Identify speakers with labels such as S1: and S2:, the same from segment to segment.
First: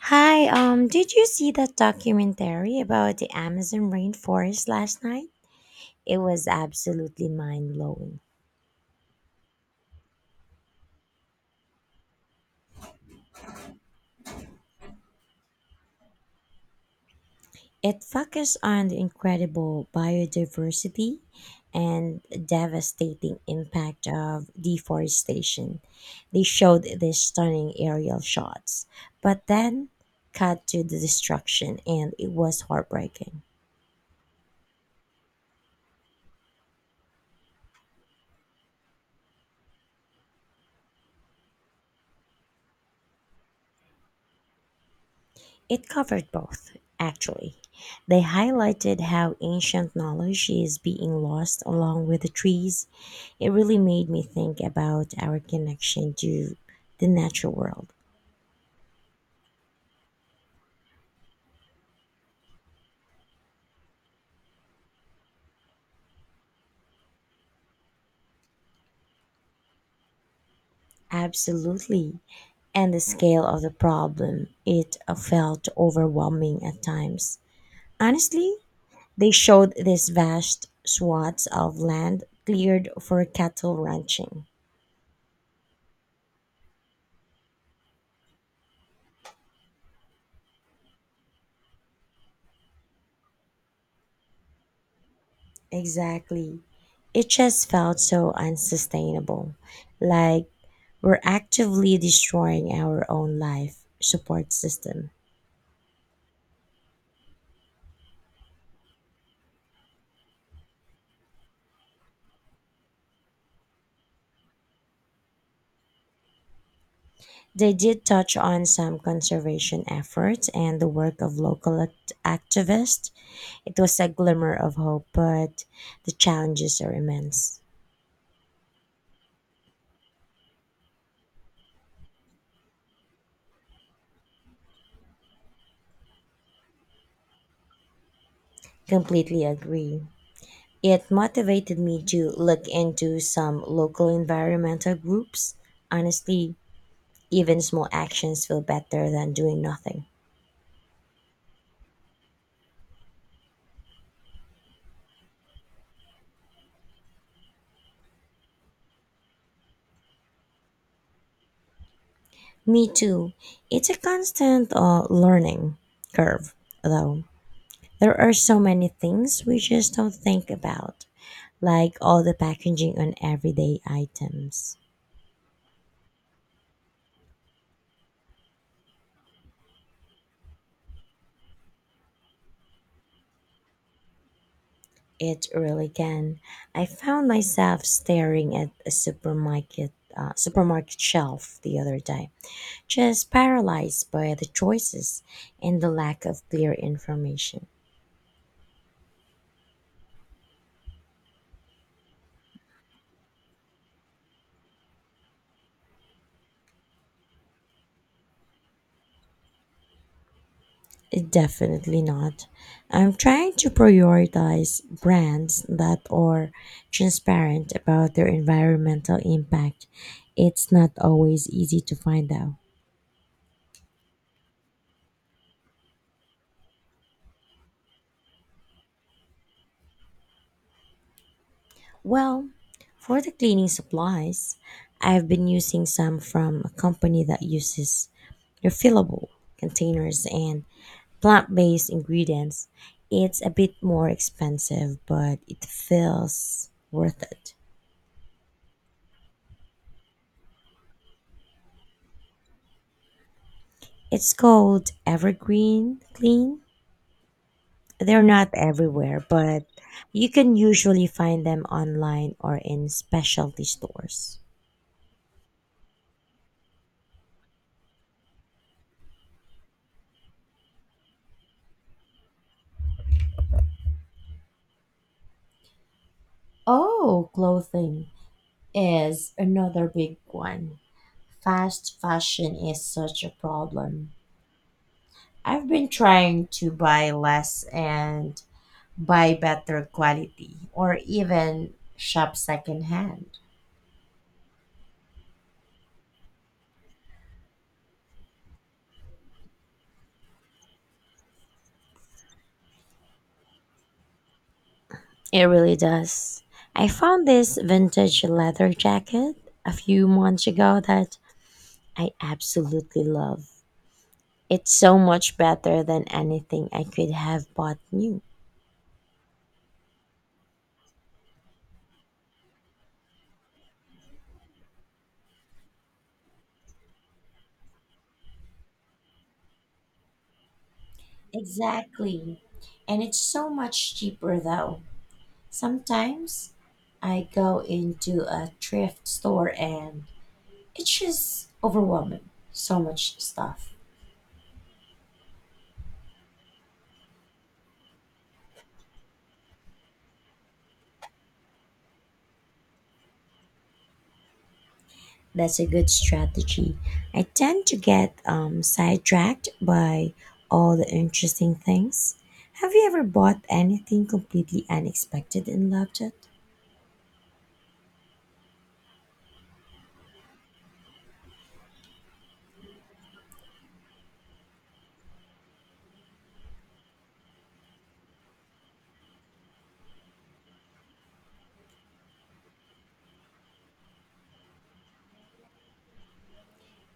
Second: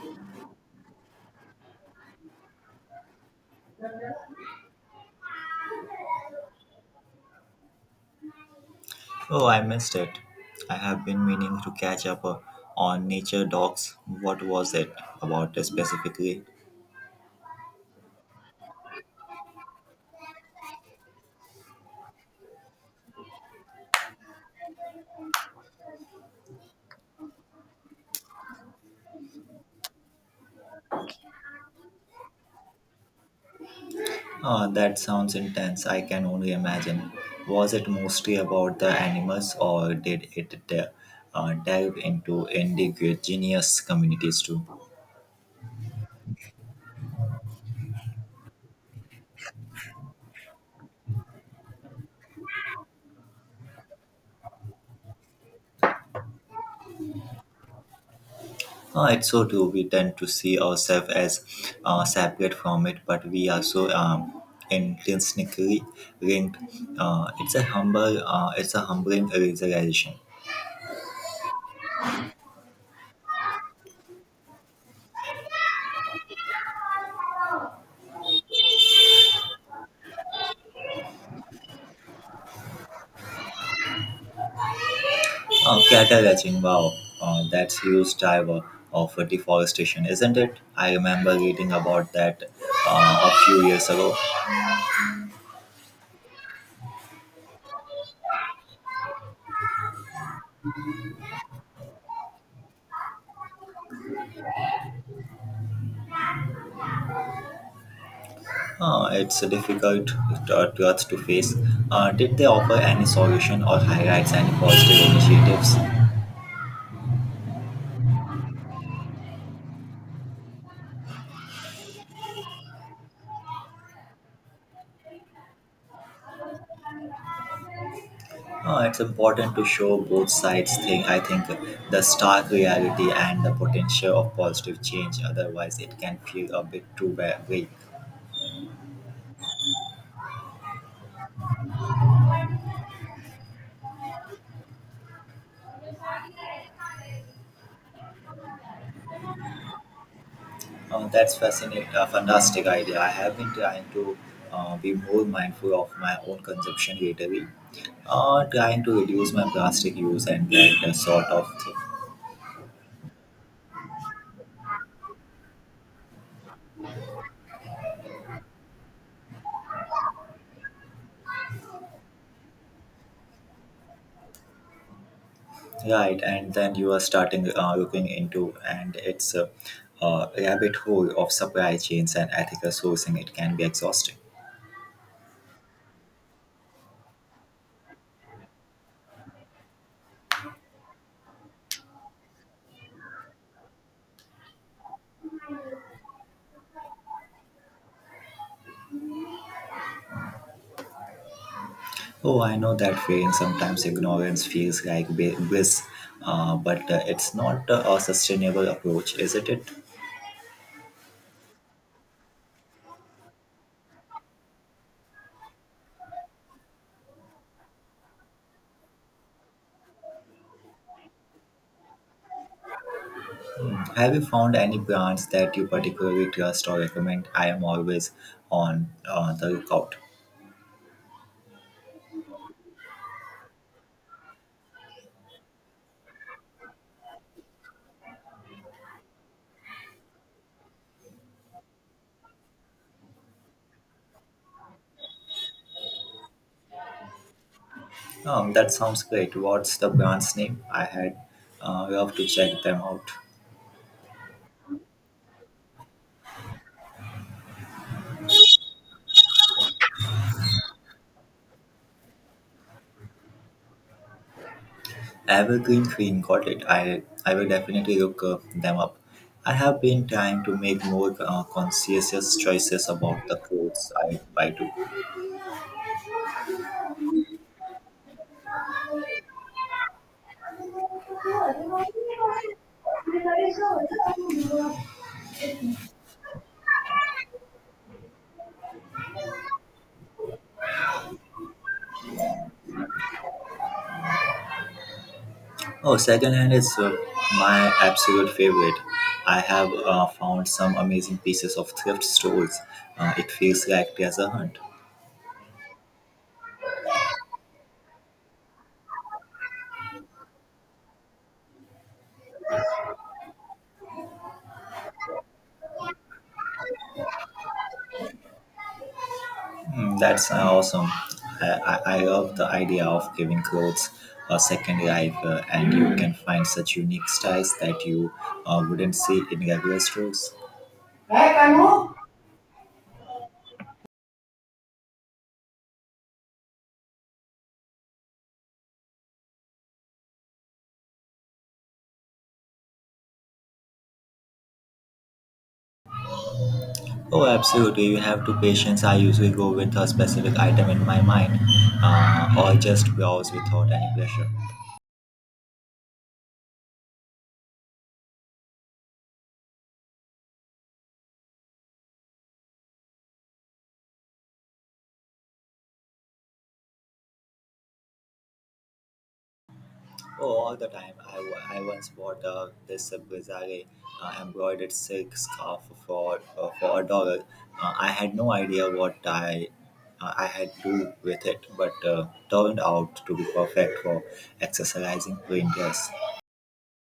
S1: Hi, did you see that documentary about the Amazon rainforest last night? It was absolutely mind blowing.
S2: Oh, I missed it. I have been meaning to catch up on Nature Docs. What was it about specifically?
S1: It focused on the incredible biodiversity and devastating impact of deforestation. They showed these stunning aerial shots, but then cut to the destruction, and it was heartbreaking.
S2: Oh, that sounds intense. I can only imagine. Was it mostly about the animals, or did it delve into indigenous communities too?
S1: It covered both, actually. They highlighted how ancient knowledge is being lost along with the trees. It really made me think about our connection to the natural world.
S2: Oh, it's so true. We tend to see ourselves as separate from it, but we are so intrinsically linked. It's a humbling realization.
S1: Absolutely. And the scale of the problem, it felt overwhelming at times. Honestly,
S2: Oh,
S1: they showed these vast swaths of land cleared for cattle ranching.
S2: cattle ranching, wow, that's huge driver of deforestation, isn't it? I remember reading about that a few years ago.
S1: Exactly. It just felt so unsustainable. Like we're actively destroying our own life support system.
S2: It's a difficult truth to face. Did they offer any solution or highlights any positive initiatives?
S1: They did touch on some conservation efforts and the work of activists. It was a glimmer of hope, but the challenges are immense.
S2: It's important to show both sides thing I think the stark reality and the potential of positive change otherwise it can feel a bit too vague.
S1: Completely agree. It motivated me to look into some local environmental groups. Honestly, even small actions feel better than doing nothing.
S2: Oh, that's fascinating, a fantastic idea. I have been trying to be more mindful of my own consumption lately, trying to reduce my plastic use and that sort of thing.
S1: Me too. It's a constant learning curve, though. There are so many things we just don't think about, like all the packaging on everyday items.
S2: Right, and then you are starting looking into, and it's a rabbit hole of supply chains and ethical sourcing. It can be exhausting.
S1: It really can. I found myself staring at a supermarket shelf the other day, just paralyzed by the choices and the lack of clear information.
S2: Oh, I know that feeling. Sometimes ignorance feels like bliss, but it's not a sustainable approach, isn't it?
S1: Definitely not. I'm trying to prioritize brands that are transparent about their environmental impact. It's not always easy to find out.
S2: Have you found any brands that you particularly trust or recommend? I am always on the lookout.
S1: Well, for the cleaning supplies, I've been using some from a company that uses refillable containers and plant based ingredients. It's a bit more expensive, but it feels worth it.
S2: That sounds great. What's the brand's name? I had love to check them out.
S1: It's called Evergreen Clean. They're not everywhere, but you can usually find them online or in specialty stores.
S2: Evergreen Green, got it. I will definitely look them up. I have been trying to make more conscientious choices about the clothes I buy too.
S1: Oh, clothing is another big one. Fast fashion is such a problem. I've been trying to buy less and buy better quality or even shop secondhand.
S2: Oh, secondhand is my absolute favorite. I have found some amazing pieces of thrift stores. It feels like there's a hunt.
S1: It really does. I found this vintage leather jacket a few months ago that I absolutely love. It's so much better than anything I could have bought new.
S2: Hmm, that's awesome. I love the idea of giving clothes a second life, and you can find such unique styles that you wouldn't see in regular stores. Hey, Kanu!
S1: Exactly. And it's so much cheaper though. Sometimes I go into a thrift store and it's just overwhelming. So much stuff.
S2: Oh, absolutely. You have to patience. I usually go with a specific item in my mind, or just browse without any pressure.
S1: That's a good strategy. I tend to get sidetracked by all the interesting things. Have you ever bought anything completely unexpected and loved it?
S2: Oh, all the time. I once bought this bizarre embroidered silk scarf for a dollar. I had no idea what I had to do with it, but turned out to be perfect for accessorizing plain dress.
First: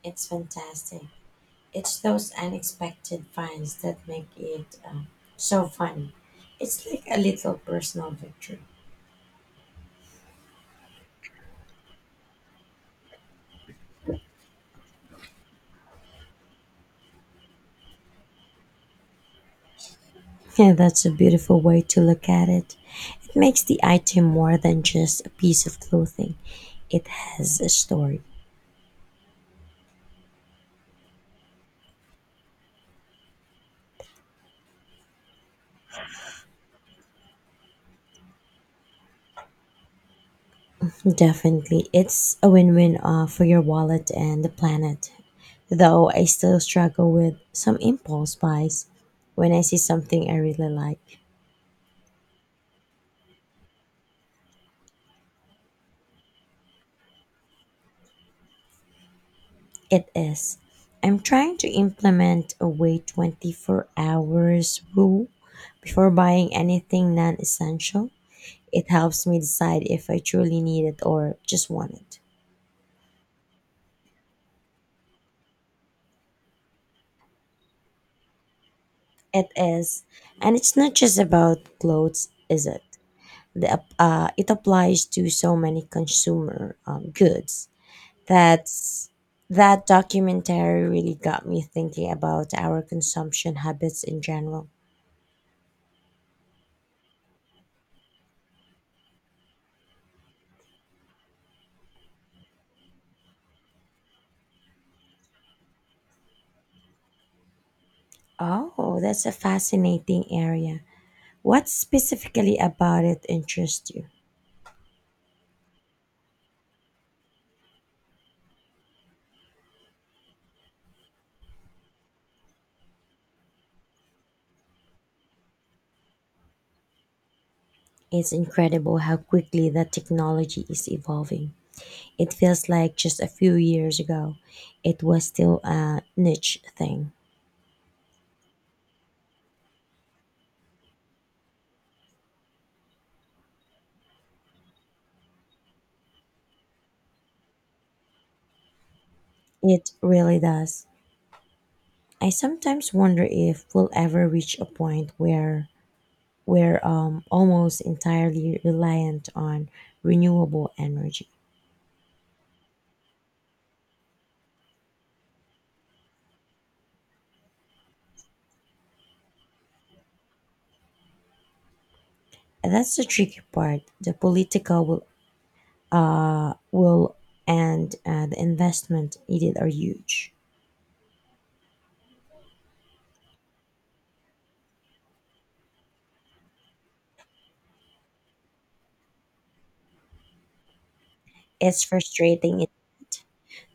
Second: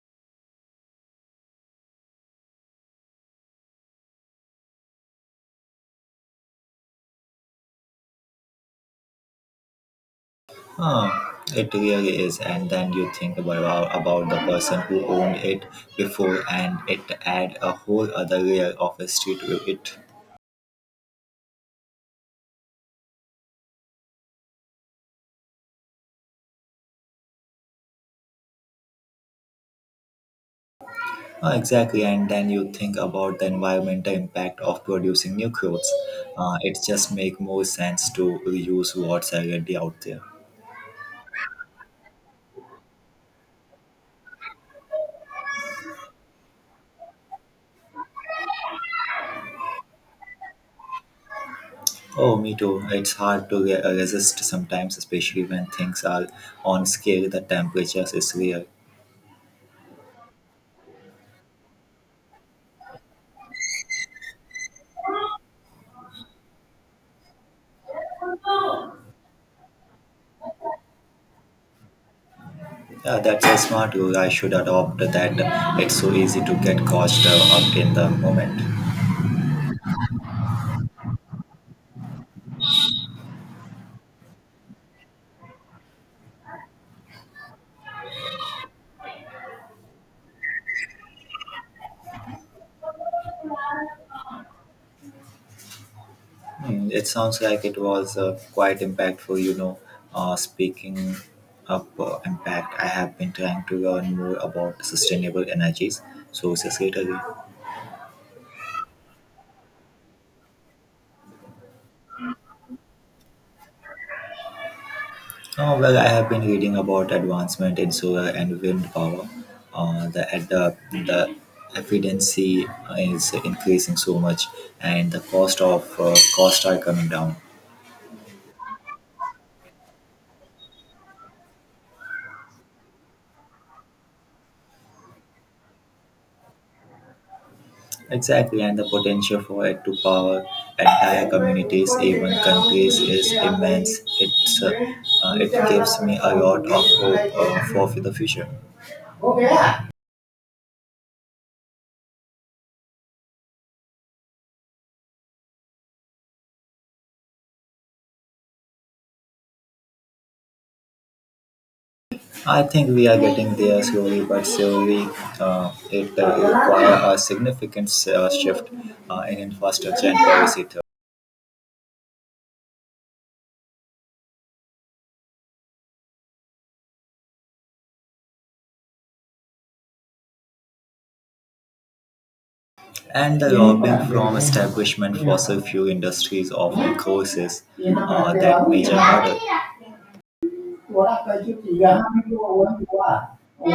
S1: It's fantastic. It's those unexpected finds that make it so funny. It's like a little personal victory.
S2: Huh, it really is, and then you think about the person who owned it before, and it add a whole other layer of history to it.
S1: Yeah, that's a beautiful way to look at it. It makes the item more than just a piece of clothing, it has a story.
S2: Exactly, and then you think about the environmental impact of producing new clothes. It just make more sense to reuse what's already out there.
S1: Definitely, it's a win win for your wallet and the planet. Though I still struggle with some impulse buys when I see something I really like.
S2: Oh, me too. It's hard to resist sometimes, especially when things are on scale. The temperatures is real.
S1: It is. I'm trying to implement a wait 24 hours rule before buying anything non essential. It helps me decide if I truly need it or just want it.
S2: Yeah, that's a smart goal. I should adopt that. It's so easy to get caught up in the moment.
S1: It is. And it's not just about clothes, is it? It applies to so many consumer goods. That's that documentary really got me thinking about our consumption habits in general.
S2: Hmm, it sounds like it was quite impactful, you know. Speaking of impact, I have been trying to learn more about sustainable energies, sources lately.
S1: Oh, that's a fascinating area. What specifically about it interests you?
S2: Oh, well, I have been reading about advancement in solar and wind power. The efficiency is increasing so much, and the cost of costs are coming down.
S1: It's incredible how quickly that technology is evolving. It feels like just a few years ago, it was still a niche thing.
S2: Exactly, and the potential for it to power entire communities, even countries, is immense. It gives me a lot of hope for the future.
S1: It really does. I sometimes wonder if we'll ever reach a point where we're almost entirely reliant on renewable energy.
S2: I think we are getting there slowly but surely. It requires a significant shift in infrastructure and policy too.
S1: That's the tricky part. The political will, and the investment needed are huge.
S2: And the lobbying from establishment fossil fuel industries often causes that major hurdle.
S1: It's frustrating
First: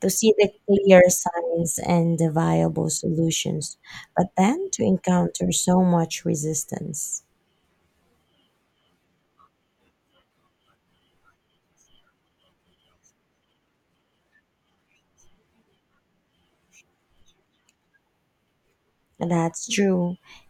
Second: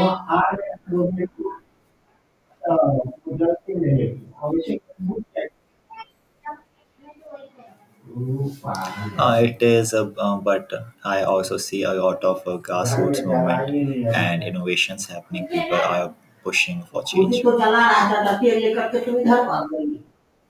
S1: to see the clear signs and the viable solutions, but then to encounter so much resistance.
S2: But I also see a lot of grassroots movement and innovations happening. People are pushing for change.
S1: That's true.